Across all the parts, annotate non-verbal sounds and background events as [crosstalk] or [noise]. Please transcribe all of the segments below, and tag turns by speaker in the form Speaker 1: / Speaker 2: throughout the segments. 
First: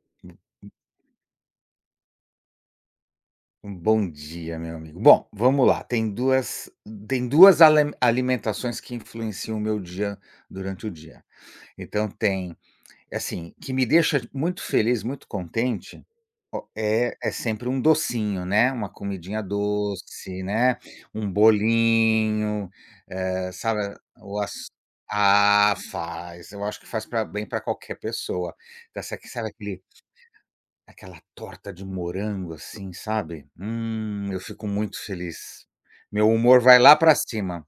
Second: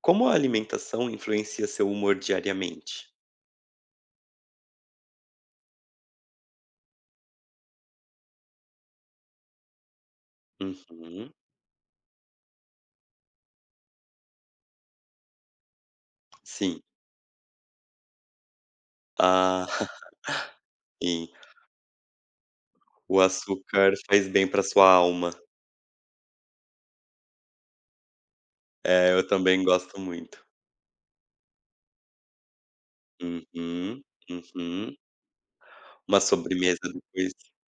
Speaker 1: Como a alimentação influencia seu humor diariamente?
Speaker 2: Um bom dia, meu amigo. Bom, vamos lá. Tem duas alimentações que influenciam o meu dia durante o dia.
Speaker 1: Uhum,
Speaker 2: Então tem, assim, que me deixa muito feliz, muito contente, ó,
Speaker 1: sim.
Speaker 2: é sempre um docinho, né? Uma comidinha
Speaker 1: Ah, [laughs]
Speaker 2: doce, né?
Speaker 1: sim.
Speaker 2: Um bolinho,
Speaker 1: O açúcar
Speaker 2: sabe?
Speaker 1: faz bem para sua alma.
Speaker 2: Ah, faz. Eu acho que faz bem para qualquer pessoa. Tá,
Speaker 1: É,
Speaker 2: sabe
Speaker 1: eu também
Speaker 2: aquele
Speaker 1: gosto muito.
Speaker 2: aquela torta de morango, assim, sabe.
Speaker 1: Uhum,
Speaker 2: Eu fico
Speaker 1: uhum.
Speaker 2: muito feliz.
Speaker 1: Uma
Speaker 2: Meu humor vai
Speaker 1: sobremesa
Speaker 2: lá pra
Speaker 1: depois
Speaker 2: cima.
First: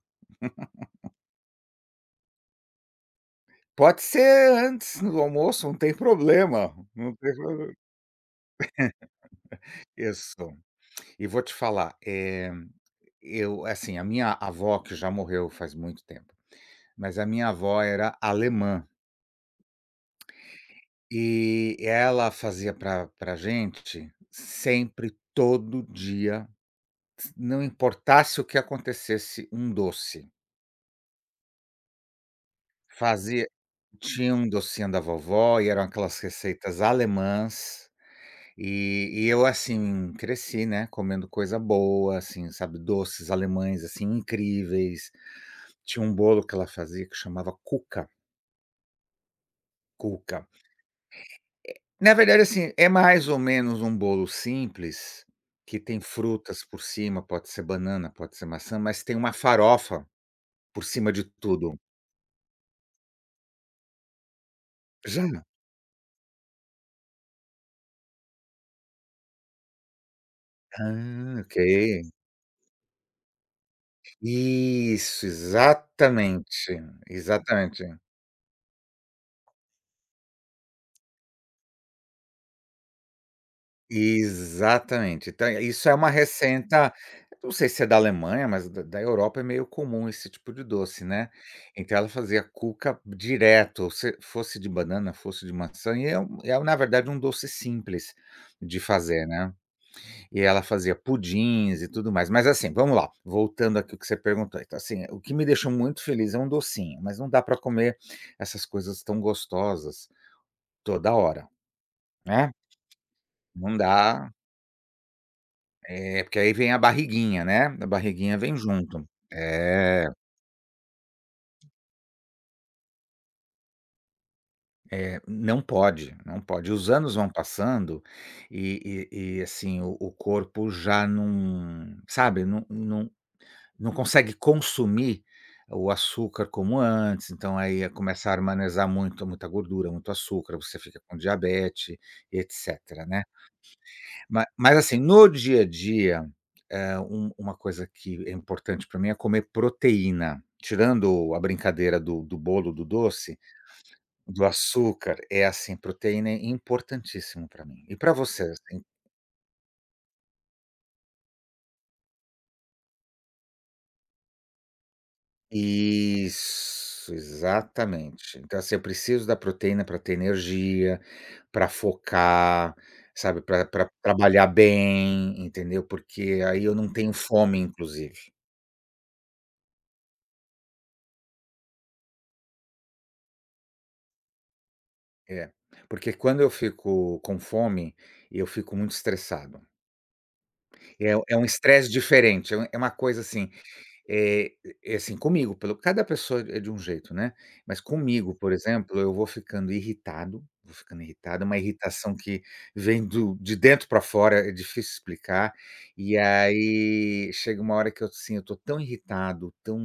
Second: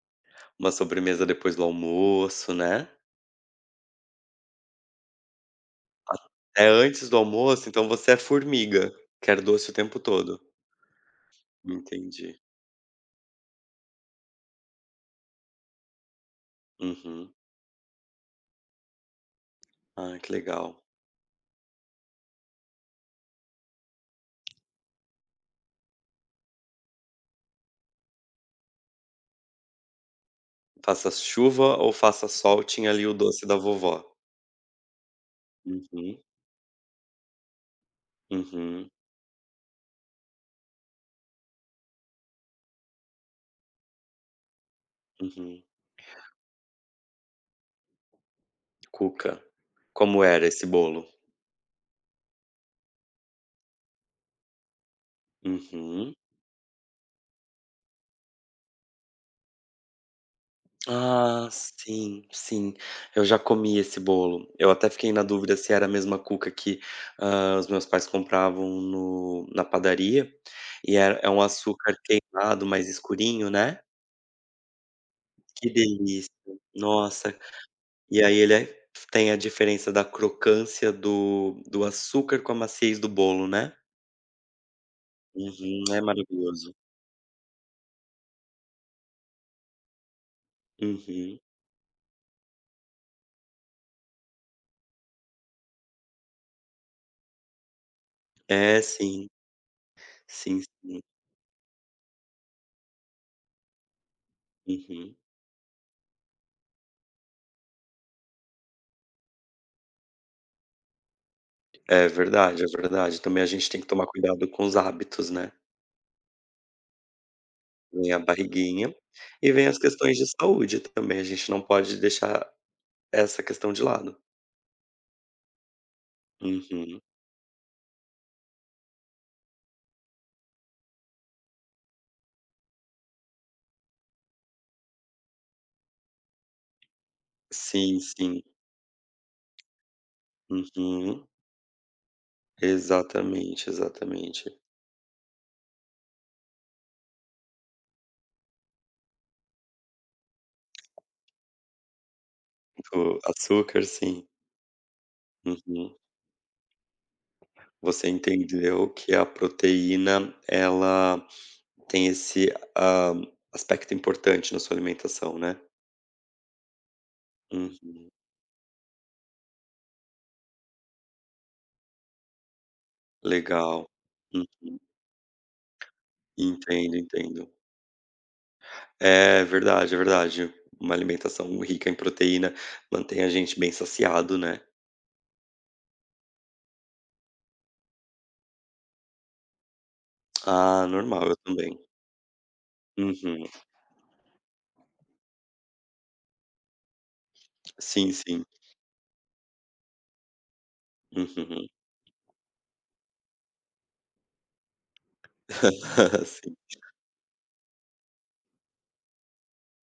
Speaker 1: uma sobremesa depois do almoço, né.
Speaker 2: Pode ser antes do almoço, não tem
Speaker 1: É
Speaker 2: problema,
Speaker 1: antes
Speaker 2: não
Speaker 1: do
Speaker 2: tem
Speaker 1: almoço,
Speaker 2: problema.
Speaker 1: então você é formiga, quer doce o tempo todo.
Speaker 2: Isso. E vou te falar,
Speaker 1: Entendi.
Speaker 2: eu assim, a minha avó, que já morreu faz muito tempo, mas a
Speaker 1: Uhum.
Speaker 2: minha avó era alemã
Speaker 1: Ah, que legal.
Speaker 2: e ela fazia pra gente sempre, todo dia, não importasse o que acontecesse, um doce.
Speaker 1: Faça chuva ou faça sol, tinha ali o doce
Speaker 2: Fazia
Speaker 1: da vovó.
Speaker 2: Tinha um docinho da vovó e eram aquelas
Speaker 1: Uhum,
Speaker 2: receitas alemãs,
Speaker 1: uhum,
Speaker 2: e eu, assim, cresci, né, comendo coisa boa, assim, sabe, doces alemães, assim, incríveis.
Speaker 1: uhum.
Speaker 2: Tinha um bolo que ela fazia que chamava Cuca,
Speaker 1: Cuca. Como
Speaker 2: Cuca.
Speaker 1: era esse bolo?
Speaker 2: Na verdade, assim, é mais ou menos um bolo simples, que tem
Speaker 1: Uhum.
Speaker 2: frutas por cima, pode ser banana, pode ser maçã, mas tem uma farofa por cima de
Speaker 1: Ah,
Speaker 2: tudo.
Speaker 1: sim, sim. Eu já comi esse bolo. Eu até fiquei
Speaker 2: Já?
Speaker 1: na dúvida se era a mesma cuca que, os meus pais compravam no na padaria, e era é
Speaker 2: Ah,
Speaker 1: um
Speaker 2: ok.
Speaker 1: açúcar queimado, mais escurinho, né.
Speaker 2: Isso,
Speaker 1: Que delícia.
Speaker 2: exatamente,
Speaker 1: Nossa.
Speaker 2: exatamente,
Speaker 1: E aí ele é tem a diferença da crocância do açúcar com a maciez do bolo, né.
Speaker 2: exatamente. Então,
Speaker 1: Uhum.
Speaker 2: isso é
Speaker 1: É
Speaker 2: uma
Speaker 1: maravilhoso.
Speaker 2: receita, não sei se é da Alemanha, mas da Europa é meio comum esse tipo de doce, né.
Speaker 1: Uhum.
Speaker 2: Então ela fazia cuca direto, se fosse de banana, fosse de maçã, e é na verdade um doce simples de
Speaker 1: É
Speaker 2: fazer,
Speaker 1: sim.
Speaker 2: né. E
Speaker 1: Sim,
Speaker 2: ela fazia
Speaker 1: sim.
Speaker 2: pudins e tudo mais. Mas assim, vamos lá, voltando aqui o que você perguntou. Então assim,
Speaker 1: Uhum.
Speaker 2: o que me deixou muito feliz é um docinho, mas não dá para comer essas coisas tão gostosas toda hora,
Speaker 1: É
Speaker 2: né.
Speaker 1: verdade, é verdade. Também a gente
Speaker 2: Não
Speaker 1: tem que tomar
Speaker 2: dá,
Speaker 1: cuidado com os hábitos, né.
Speaker 2: é porque aí vem a barriguinha, né, a
Speaker 1: Vem a
Speaker 2: barriguinha vem
Speaker 1: barriguinha
Speaker 2: junto.
Speaker 1: e vem as
Speaker 2: É,
Speaker 1: questões de saúde também, a gente não pode deixar essa questão de lado.
Speaker 2: é, não pode, não pode. Os
Speaker 1: Uhum.
Speaker 2: anos vão passando e assim, o corpo já não sabe, não consegue consumir o açúcar como antes, então aí
Speaker 1: Sim,
Speaker 2: começa a
Speaker 1: sim.
Speaker 2: armazenar muito muita gordura, muito açúcar, você fica com
Speaker 1: Uhum.
Speaker 2: diabetes, e etcétera, né.
Speaker 1: Exatamente,
Speaker 2: Ma
Speaker 1: exatamente.
Speaker 2: mas assim, no dia a dia, uma coisa que é importante para mim é comer proteína. Tirando a brincadeira do bolo, do
Speaker 1: O
Speaker 2: doce,
Speaker 1: açúcar, sim.
Speaker 2: do açúcar, é assim,
Speaker 1: Uhum.
Speaker 2: proteína é importantíssimo para mim. E
Speaker 1: Você
Speaker 2: para você, assim?
Speaker 1: entendeu que a proteína, ela tem esse, hã, aspecto importante na sua alimentação, né.
Speaker 2: Isso,
Speaker 1: Uhum.
Speaker 2: exatamente. Então, assim, eu preciso da proteína para ter energia, para focar, sabe, para
Speaker 1: Legal.
Speaker 2: trabalhar
Speaker 1: Uhum.
Speaker 2: bem, entendeu, porque aí eu não
Speaker 1: Entendo,
Speaker 2: tenho
Speaker 1: entendo.
Speaker 2: fome, inclusive.
Speaker 1: É verdade, é verdade. Uma alimentação rica em proteína mantém a gente bem saciado, né.
Speaker 2: É, porque quando eu fico com fome, eu fico muito estressado.
Speaker 1: Ah,
Speaker 2: É
Speaker 1: normal,
Speaker 2: é
Speaker 1: eu
Speaker 2: um
Speaker 1: também.
Speaker 2: estresse diferente, é é uma coisa
Speaker 1: Uhum.
Speaker 2: assim, eh, é assim, comigo, pelo cada pessoa é de um jeito, né, mas
Speaker 1: Sim,
Speaker 2: comigo,
Speaker 1: sim.
Speaker 2: por exemplo, eu vou ficando irritado, é uma
Speaker 1: Uhum.
Speaker 2: irritação que vem do de dentro para fora, é difícil explicar, e
Speaker 1: [laughs] Sim.
Speaker 2: aí chega uma hora que eu, assim, eu tô tão irritado, tão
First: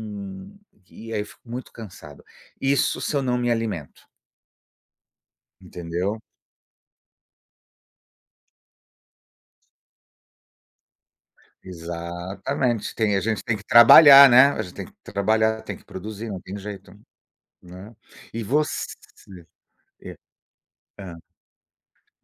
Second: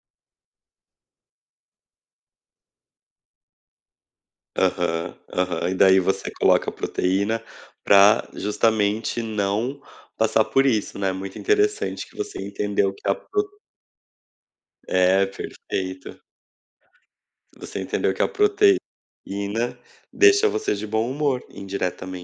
Speaker 2: e aí eu fico muito cansado. Isso se eu não me alimento,
Speaker 1: Aham, aham. E daí
Speaker 2: entendeu?
Speaker 1: você coloca a proteína para justamente não passar por isso, né. Muito interessante que você entendeu
Speaker 2: Exatamente,
Speaker 1: que
Speaker 2: tem
Speaker 1: a
Speaker 2: a gente
Speaker 1: pro
Speaker 2: tem que trabalhar, né, a gente tem que
Speaker 1: é,
Speaker 2: trabalhar, tem que
Speaker 1: perfeito.
Speaker 2: produzir, não tem jeito,
Speaker 1: Você
Speaker 2: né.
Speaker 1: entendeu que a
Speaker 2: E
Speaker 1: proteína
Speaker 2: você é,
Speaker 1: deixa você de bom
Speaker 2: hã,
Speaker 1: humor,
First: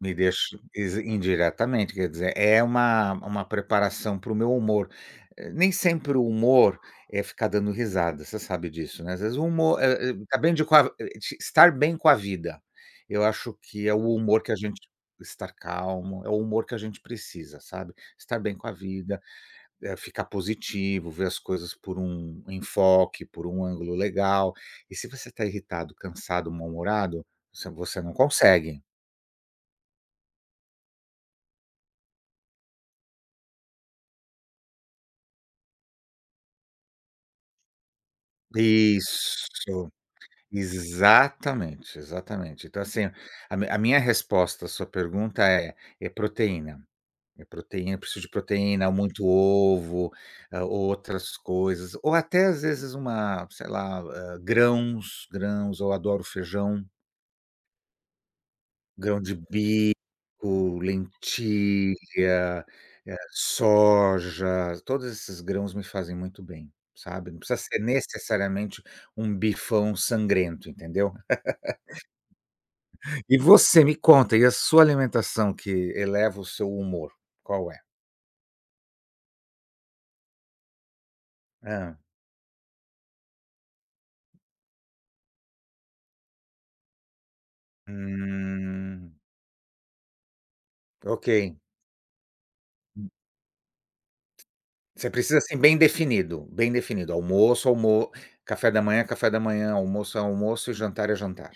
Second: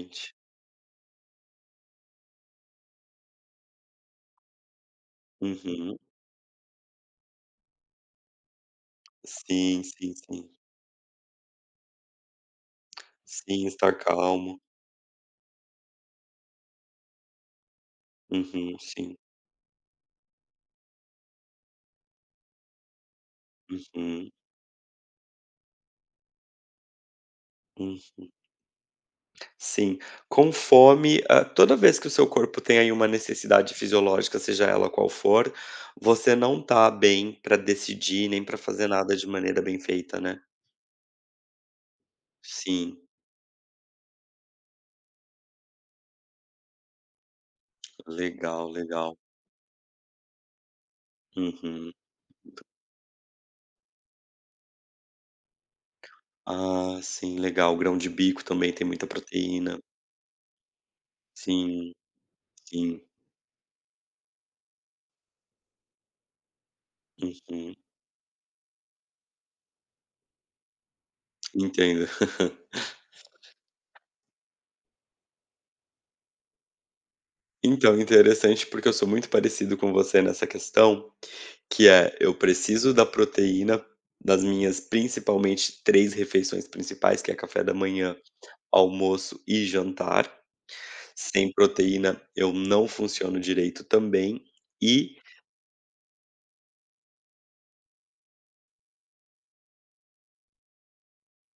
Speaker 2: me deixa exa indiretamente, quer dizer, é uma preparação para o meu humor. Nem
Speaker 1: Uhum.
Speaker 2: sempre o humor é ficar dando risada, você sabe disso, né, às vezes o humor,
Speaker 1: Sim, sim,
Speaker 2: tá
Speaker 1: sim.
Speaker 2: bem de com a eh, de estar bem com a vida, eu acho
Speaker 1: Sim,
Speaker 2: que é
Speaker 1: estar
Speaker 2: o humor que a
Speaker 1: calmo.
Speaker 2: gente estar calmo, é o humor que a gente precisa, sabe, estar bem com a
Speaker 1: Uhum, sim.
Speaker 2: vida, ficar positivo, ver as coisas por um enfoque, por um ângulo
Speaker 1: Uhum,
Speaker 2: legal. E se você está irritado, cansado, mal-humorado, você não
Speaker 1: uhum.
Speaker 2: consegue.
Speaker 1: Sim, com fome, ah, toda vez que o seu corpo tem aí uma necessidade fisiológica, seja ela qual for, você não tá bem pra decidir, nem pra fazer nada de maneira bem
Speaker 2: Isso,
Speaker 1: feita, né.
Speaker 2: exatamente, exatamente. Então,
Speaker 1: Sim,
Speaker 2: assim, a minha resposta à sua pergunta é proteína. É proteína, eu preciso de
Speaker 1: legal,
Speaker 2: proteína,
Speaker 1: legal.
Speaker 2: muito ovo, outras coisas,
Speaker 1: Uhum.
Speaker 2: ou até às vezes uma, sei lá, grãos, eu adoro feijão.
Speaker 1: Ah, sim, legal. Grão de bico também tem muita
Speaker 2: Grão de
Speaker 1: proteína.
Speaker 2: bico,
Speaker 1: Sim,
Speaker 2: lentilha,
Speaker 1: sim.
Speaker 2: soja, todos esses grãos me fazem muito bem, sabe. Não precisa
Speaker 1: Uhum,
Speaker 2: ser necessariamente um bifão sangrento, entendeu.
Speaker 1: entendo.
Speaker 2: E você, me conta, e a sua alimentação que eleva o seu humor, qual é?
Speaker 1: Então, interessante, porque eu sou muito parecido com você nessa questão, que
Speaker 2: Hã.
Speaker 1: é: eu preciso da proteína das minhas principalmente 3 refeições principais, que é café da manhã,
Speaker 2: Hum,
Speaker 1: almoço e jantar.
Speaker 2: ok.
Speaker 1: Sem proteína eu não funciono direito também.
Speaker 2: Você
Speaker 1: E
Speaker 2: precisa, assim, bem definido, almoço, almo café da manhã, almoço é almoço e jantar é jantar.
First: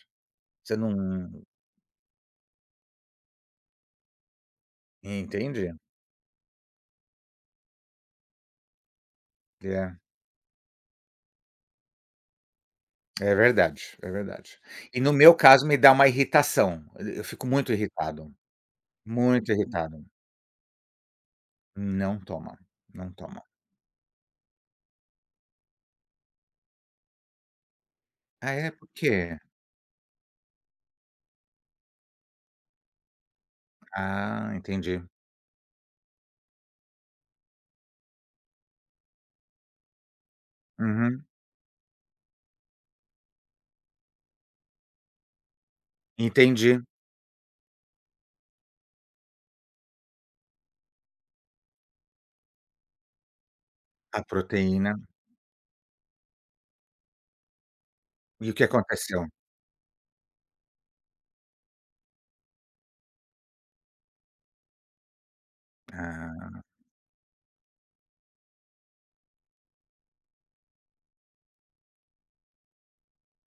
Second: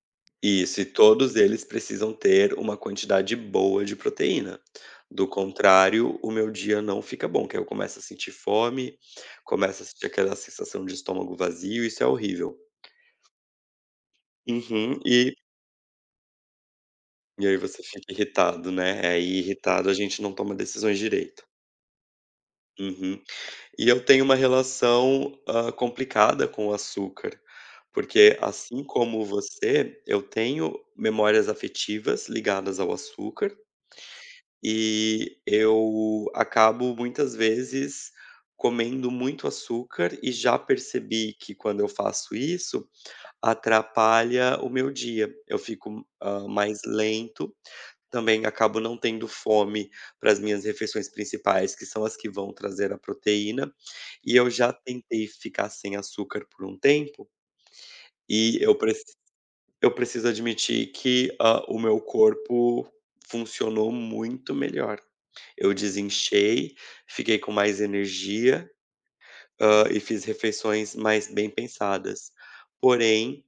Speaker 2: Você
Speaker 1: isso, e
Speaker 2: não
Speaker 1: todos eles precisam ter uma quantidade boa de proteína. Do
Speaker 2: Entendi.
Speaker 1: contrário, o meu dia não fica bom, que aí eu começo a sentir fome, começo a
Speaker 2: É.
Speaker 1: sentir aquela sensação de estômago vazio, isso é horrível.
Speaker 2: É verdade, é verdade. E
Speaker 1: Uhum.
Speaker 2: no
Speaker 1: E
Speaker 2: meu caso me dá uma irritação, eu
Speaker 1: e
Speaker 2: fico
Speaker 1: aí
Speaker 2: muito
Speaker 1: você fica
Speaker 2: irritado,
Speaker 1: irritado, né. Aí
Speaker 2: muito
Speaker 1: irritado a
Speaker 2: irritado.
Speaker 1: gente não toma decisões direito.
Speaker 2: Não toma, não
Speaker 1: Uhum.
Speaker 2: toma.
Speaker 1: E eu tenho uma relação, complicada com o açúcar, porque
Speaker 2: Ah é,
Speaker 1: assim
Speaker 2: por
Speaker 1: como
Speaker 2: quê?
Speaker 1: você, eu tenho memórias afetivas ligadas ao açúcar
Speaker 2: Ah, entendi.
Speaker 1: e eu acabo muitas vezes comendo muito açúcar e já
Speaker 2: Uhum.
Speaker 1: percebi que quando eu faço isso, atrapalha o meu dia. Eu fico,
Speaker 2: Entendi,
Speaker 1: mais lento. Também acabo não tendo fome para as minhas refeições principais, que são as que vão trazer a proteína,
Speaker 2: a
Speaker 1: e eu já
Speaker 2: proteína.
Speaker 1: tentei ficar sem açúcar por um tempo,
Speaker 2: E o
Speaker 1: e
Speaker 2: que aconteceu?
Speaker 1: eu preciso admitir que, o meu corpo funcionou muito melhor. Eu
Speaker 2: Ah,
Speaker 1: desinchei, fiquei com mais energia, e fiz refeições mais bem pensadas. Porém,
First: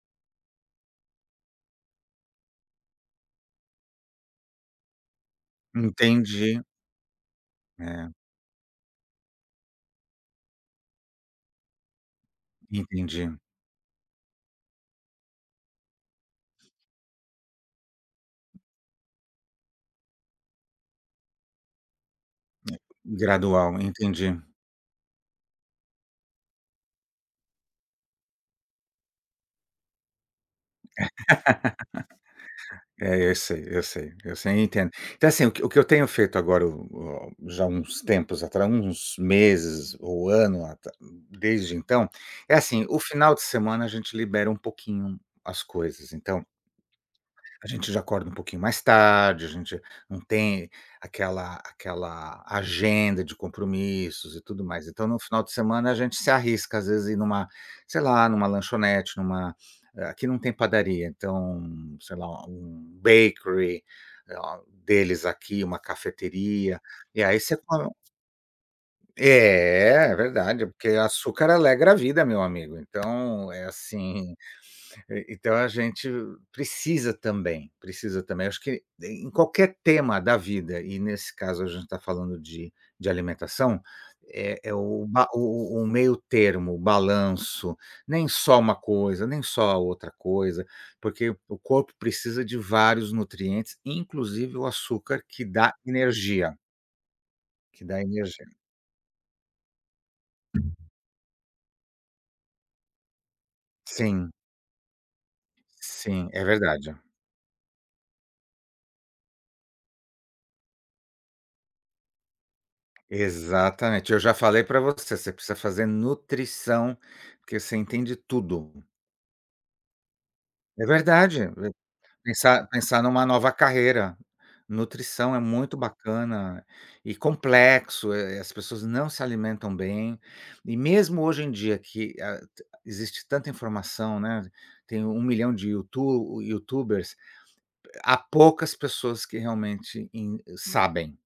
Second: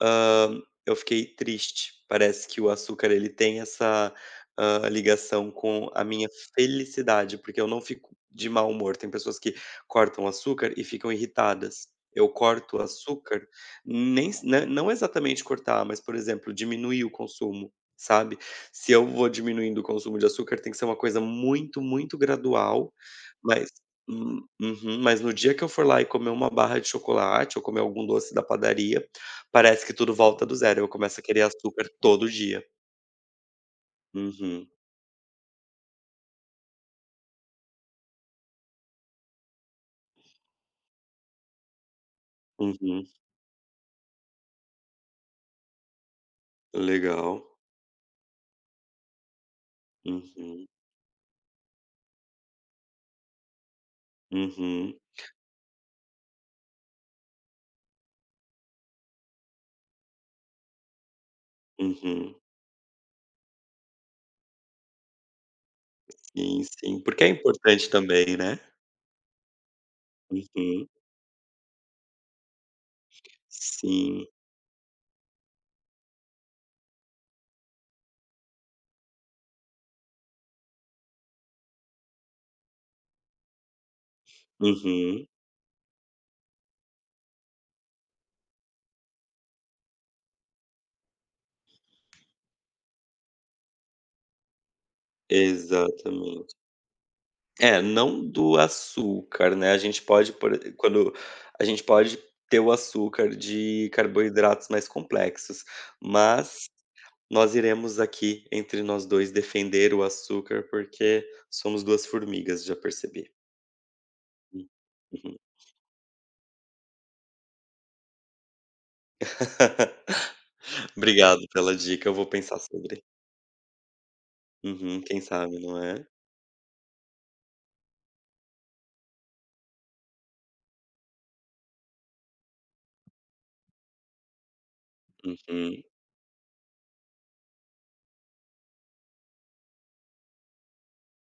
Speaker 1: Eu fiquei triste. Parece que o açúcar ele tem essa, ligação com a minha
Speaker 2: entendi.
Speaker 1: felicidade, porque eu não
Speaker 2: É,
Speaker 1: fico de mau humor. Tem pessoas que cortam açúcar e ficam irritadas. Eu corto o
Speaker 2: entendi.
Speaker 1: açúcar, nem s nã não exatamente cortar, mas, por exemplo, diminuir o consumo, sabe. Se eu vou diminuindo o consumo de açúcar, tem que ser uma coisa muito, muito gradual, mas
Speaker 2: Gradual, entendi.
Speaker 1: uhum. Mas no dia que eu for lá e comer uma barra de chocolate ou comer algum doce da padaria, parece que tudo volta do zero, eu começo a querer açúcar todo dia.
Speaker 2: É, eu sei, eu sei, eu sei, eu
Speaker 1: Uhum,
Speaker 2: entendo. Então, assim, o que eu tenho feito agora, o já uns tempos atrás, uns meses ou ano atra desde então, é assim, o
Speaker 1: uhum.
Speaker 2: final de semana a gente libera um pouquinho as coisas, então
Speaker 1: Legal.
Speaker 2: a gente já acorda um pouquinho mais tarde, a gente não
Speaker 1: Uhum,
Speaker 2: tem aquela agenda de compromissos e tudo mais.
Speaker 1: uhum,
Speaker 2: Então, no final de semana, a gente se arrisca, às vezes, ir numa, sei lá, numa lanchonete, aqui não tem padaria, então, sei lá,
Speaker 1: uhum.
Speaker 2: um bakery, ah, deles aqui, uma
Speaker 1: Sim,
Speaker 2: cafeteria,
Speaker 1: sim,
Speaker 2: e
Speaker 1: porque é
Speaker 2: aí você come
Speaker 1: importante
Speaker 2: um
Speaker 1: também, né.
Speaker 2: é, é verdade, porque
Speaker 1: Uhum.
Speaker 2: açúcar alegra a vida, meu amigo. Então, é
Speaker 1: Sim.
Speaker 2: assim e então a gente precisa também, precisa também. Acho que em qualquer tema da vida, e nesse caso a gente está falando de alimentação, é o
Speaker 1: Uhum.
Speaker 2: ba o o meio termo, o balanço, nem só uma coisa, nem só a outra coisa, porque o corpo precisa de vários nutrientes, inclusive o açúcar que dá energia,
Speaker 1: Exatamente. É,
Speaker 2: que dá
Speaker 1: não
Speaker 2: energia.
Speaker 1: do açúcar, né, a gente pode por e quando a gente pode ter o açúcar de
Speaker 2: Sim,
Speaker 1: carboidratos mais complexos,
Speaker 2: sim, é
Speaker 1: mas
Speaker 2: verdade.
Speaker 1: Nós iremos aqui, entre nós 2 defender o açúcar, porque somos 2 formigas, já percebi.
Speaker 2: Exatamente. Eu já falei
Speaker 1: Hum,
Speaker 2: para você, você
Speaker 1: uhum.
Speaker 2: precisa fazer nutrição, porque você entende tudo.
Speaker 1: [laughs]
Speaker 2: É
Speaker 1: Obrigado
Speaker 2: verdade,
Speaker 1: pela dica, eu vou pensar
Speaker 2: pensar
Speaker 1: sobre.
Speaker 2: numa nova carreira.
Speaker 1: Uhum, quem
Speaker 2: Nutrição é
Speaker 1: sabe,
Speaker 2: muito
Speaker 1: não é?
Speaker 2: bacana e complexo, as pessoas não se alimentam bem. E mesmo hoje em dia que, ah, t existe tanta informação, né, tem 1 milhão de
Speaker 1: Uhum,
Speaker 2: youtubers, há poucas pessoas que realmente in sabem,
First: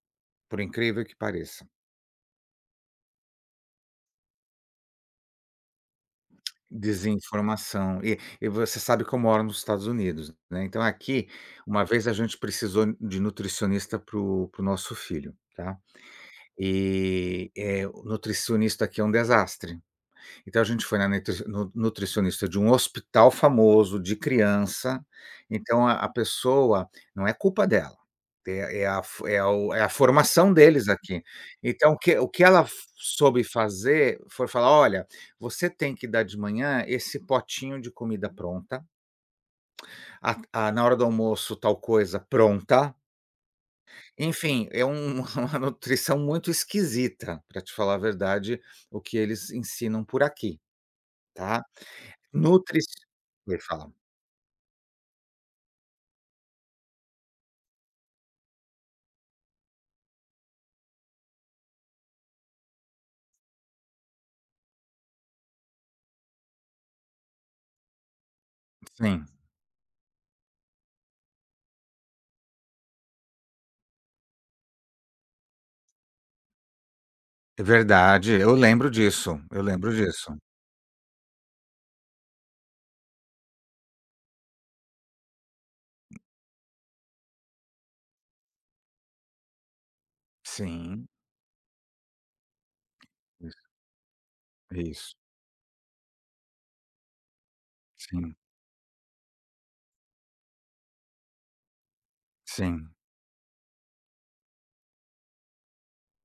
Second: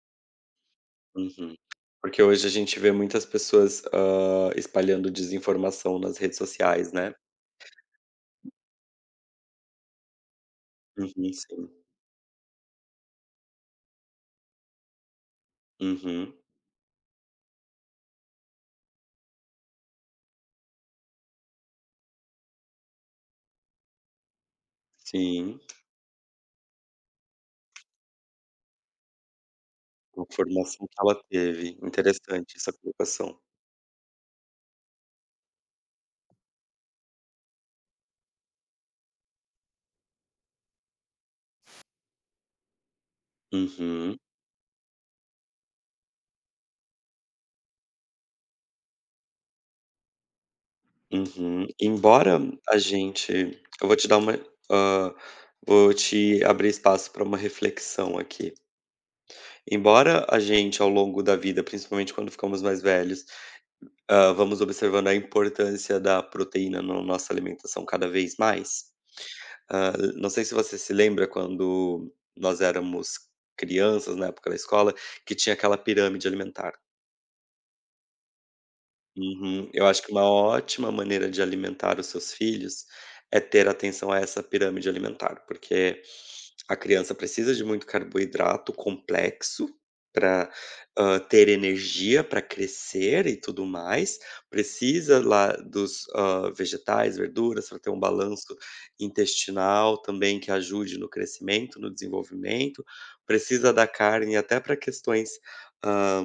Speaker 2: por incrível que
Speaker 1: uhum.
Speaker 2: pareça.
Speaker 1: Porque hoje a gente vê muitas pessoas, espalhando desinformação nas redes sociais, né.
Speaker 2: Desinformação. E você sabe que eu moro nos Estados Unidos, né, então
Speaker 1: Uhum,
Speaker 2: aqui,
Speaker 1: sim.
Speaker 2: uma vez a gente precisou de nutricionista para o nosso filho, tá.
Speaker 1: Uhum,
Speaker 2: E, o nutricionista aqui é um desastre. Então a gente foi na nutricionista de um hospital famoso de criança,
Speaker 1: sim.
Speaker 2: então a pessoa não é culpa dela, é é a fo é o é a
Speaker 1: A
Speaker 2: formação
Speaker 1: formação
Speaker 2: deles
Speaker 1: que
Speaker 2: aqui.
Speaker 1: ela teve.
Speaker 2: Então o que
Speaker 1: Interessante
Speaker 2: ela
Speaker 1: essa
Speaker 2: f
Speaker 1: colocação.
Speaker 2: soube fazer foi falar: "Olha, você tem que dar de manhã esse potinho de comida pronta, a na hora do almoço tal coisa pronta".
Speaker 1: Uhum.
Speaker 2: Enfim, [laughs] uma nutrição muito esquisita, para te falar a verdade, o que eles ensinam por aqui, tá?
Speaker 1: Uhum. Embora a
Speaker 2: Nutric Me
Speaker 1: gente eu
Speaker 2: fala.
Speaker 1: vou te dar uma hã, Vou te abrir espaço para uma reflexão aqui. Embora a gente ao longo da vida, principalmente quando ficamos mais velhos, vamos observando a importância da proteína na nossa alimentação cada vez mais,
Speaker 2: Sim,
Speaker 1: não sei se você se lembra quando nós éramos crianças, na época da escola, que tinha aquela pirâmide alimentar.
Speaker 2: é verdade, eu lembro disso, eu
Speaker 1: Uhum. Eu
Speaker 2: lembro
Speaker 1: acho que uma
Speaker 2: disso.
Speaker 1: ótima maneira de alimentar os seus filhos é ter atenção a essa pirâmide alimentar, porque a criança precisa de muito carboidrato complexo para
Speaker 2: Sim,
Speaker 1: ter energia para crescer e
Speaker 2: isso,
Speaker 1: tudo mais,
Speaker 2: isso.
Speaker 1: precisa lá dos vegetais, verduras, para ter um
Speaker 2: Sim,
Speaker 1: balanço intestinal também que ajude no crescimento, no desenvolvimento,
Speaker 2: sim.
Speaker 1: precisa da carne até para questões ah,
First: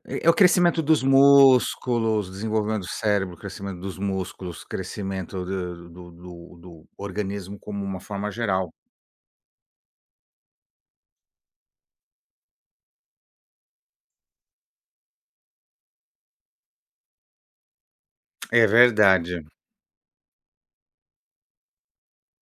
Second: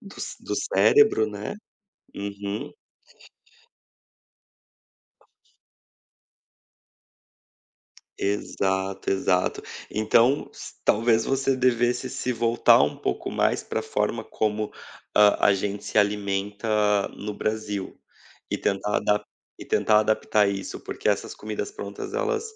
Speaker 1: do,
Speaker 2: É o
Speaker 1: do
Speaker 2: crescimento dos
Speaker 1: cérebro, né?
Speaker 2: músculos,
Speaker 1: Uhum.
Speaker 2: desenvolvimento do cérebro, crescimento dos músculos, crescimento do organismo como uma forma geral.
Speaker 1: Exato, exato. Então, s talvez você devesse se voltar um pouco mais para a forma como, a gente se alimenta no Brasil e
Speaker 2: É
Speaker 1: tentar adap
Speaker 2: verdade.
Speaker 1: e tentar adaptar isso, porque essas comidas prontas, elas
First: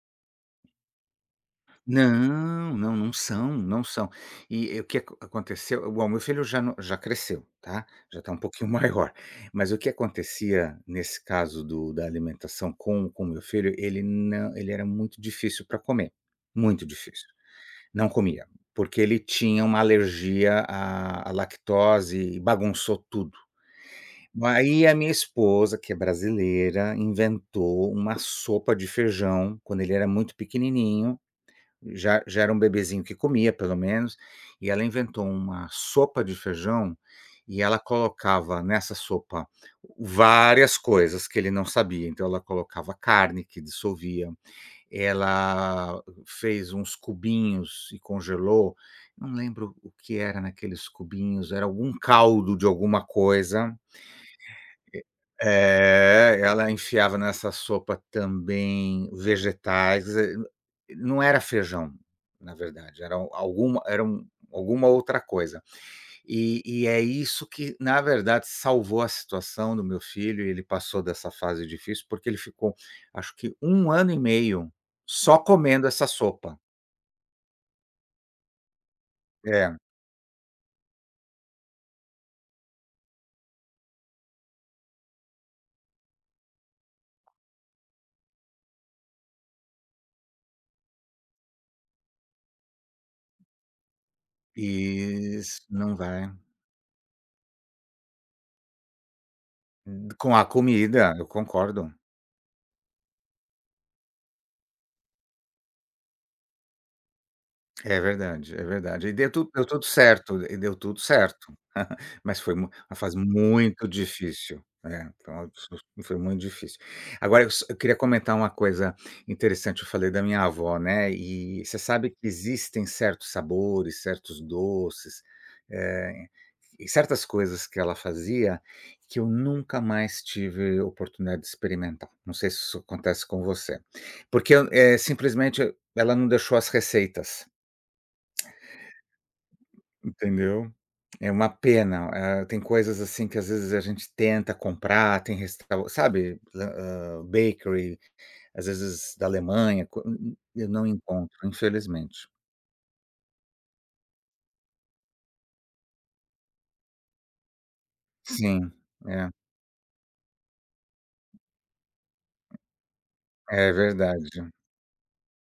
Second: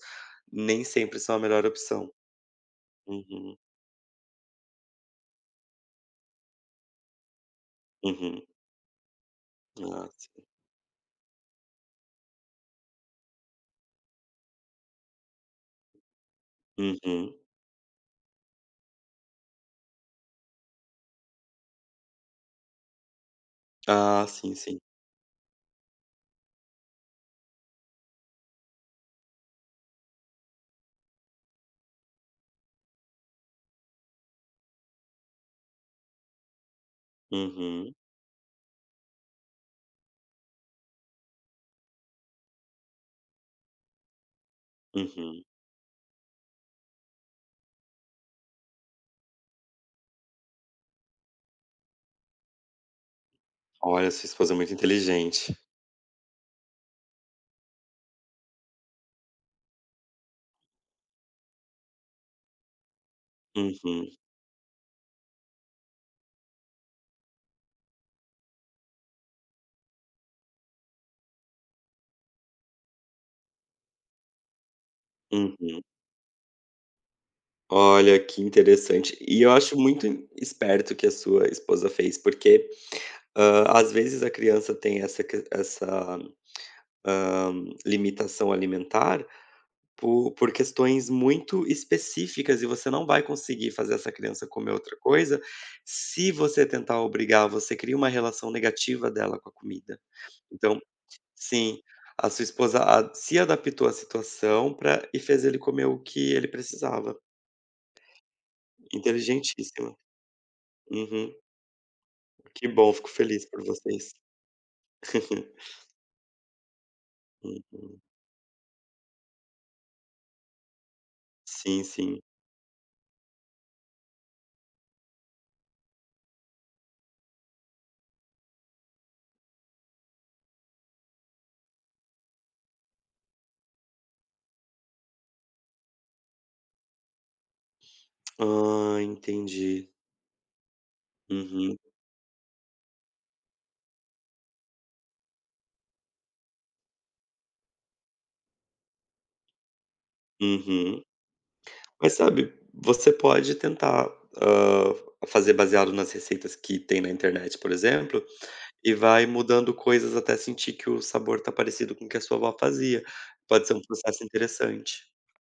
Speaker 1: nem sempre são a melhor opção.
Speaker 2: Não, não, não são,
Speaker 1: Uhum,
Speaker 2: não são. E, o que aconteceu bom, meu filho já não já cresceu, tá, já está um
Speaker 1: uhum.
Speaker 2: pouquinho [laughs] maior, mas o que
Speaker 1: Ah, sim.
Speaker 2: acontecia nesse caso do da alimentação com o meu filho, ele não ele era muito difícil para comer, muito difícil.
Speaker 1: Uhum.
Speaker 2: Não comia, porque ele tinha uma alergia à lactose e bagunçou tudo.
Speaker 1: Ah, sim, sim.
Speaker 2: Aí a minha esposa, que é brasileira, inventou uma sopa de feijão, quando ele era muito pequenininho já era um bebezinho que comia, pelo menos, e ela inventou uma sopa de feijão e ela
Speaker 1: Uhum,
Speaker 2: colocava nessa sopa várias coisas que ele não sabia. Então ela colocava carne que dissolvia,
Speaker 1: uhum.
Speaker 2: ela fez uns cubinhos e congelou, não lembro o que era naqueles cubinhos, era algum caldo de alguma coisa.
Speaker 1: Olha, sua esposa é muito inteligente.
Speaker 2: É, ela enfiava nessa sopa também vegetais, não era feijão, na verdade, era alguma era
Speaker 1: Uhum,
Speaker 2: um alguma outra coisa. E é isso que, na verdade, salvou a situação do meu filho, e ele passou dessa fase difícil, porque ele ficou, acho que 1 ano e meio só
Speaker 1: uhum.
Speaker 2: comendo essa sopa.
Speaker 1: Olha, que interessante. E eu
Speaker 2: É,
Speaker 1: acho muito esperto o que a sua esposa fez, porque, às vezes a criança tem essa, hã, limitação alimentar por questões muito específicas e você não vai conseguir fazer essa criança comer outra
Speaker 2: e
Speaker 1: coisa,
Speaker 2: isso, não
Speaker 1: se
Speaker 2: vai.
Speaker 1: você tentar obrigar, você cria uma relação negativa dela com a comida.
Speaker 2: Com a
Speaker 1: Então
Speaker 2: comida, eu
Speaker 1: sim,
Speaker 2: concordo.
Speaker 1: a sua esposa a se adaptou à situação pra e fez ele comer o que ele precisava.
Speaker 2: É verdade, é verdade. E deu tudo
Speaker 1: Inteligentíssima.
Speaker 2: certo, e deu tudo
Speaker 1: Uhum.
Speaker 2: certo. [laughs] Mas foi
Speaker 1: Que
Speaker 2: mu
Speaker 1: bom,
Speaker 2: uma
Speaker 1: fico
Speaker 2: fase
Speaker 1: feliz por
Speaker 2: muito
Speaker 1: vocês.
Speaker 2: difícil. É, foi
Speaker 1: [laughs]
Speaker 2: [laughs] foi muito difícil. Agora eu queria
Speaker 1: Uhum.
Speaker 2: comentar uma coisa interessante, eu falei da minha avó, né, e você
Speaker 1: Sim,
Speaker 2: sabe que
Speaker 1: sim.
Speaker 2: existem certos sabores, certos doces, eh, e certas coisas que ela fazia, que eu nunca mais tive oportunidade de experimentar. Não sei se isso acontece com você. Porque eu, simplesmente ela não deixou as receitas.
Speaker 1: Ah, entendi.
Speaker 2: Entendeu? É uma
Speaker 1: Uhum,
Speaker 2: pena, tem coisas, assim, que às vezes a gente tenta comprar, tem restau sabe, bakery, às vezes da Alemanha, co eu não
Speaker 1: uhum.
Speaker 2: encontro,
Speaker 1: Mas
Speaker 2: infelizmente.
Speaker 1: sabe, você pode tentar, hã, fazer baseado nas receitas que tem na internet, por exemplo,
Speaker 2: Sim,
Speaker 1: e vai
Speaker 2: é,
Speaker 1: mudando coisas até sentir que o sabor tá parecido com o que a sua avó fazia. Pode
Speaker 2: é
Speaker 1: ser um processo
Speaker 2: verdade.
Speaker 1: interessante.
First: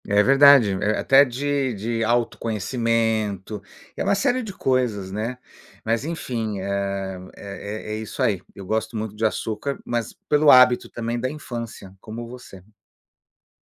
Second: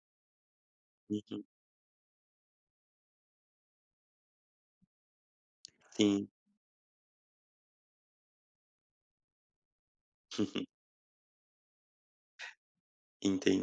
Speaker 2: É verdade, até
Speaker 1: Uhum,
Speaker 2: de autoconhecimento, é uma série de coisas, né. Mas
Speaker 1: sim.
Speaker 2: enfim, é isso aí, eu gosto muito de açúcar, mas pelo
Speaker 1: [laughs]
Speaker 2: hábito também da infância, como você.
Speaker 1: Entendi.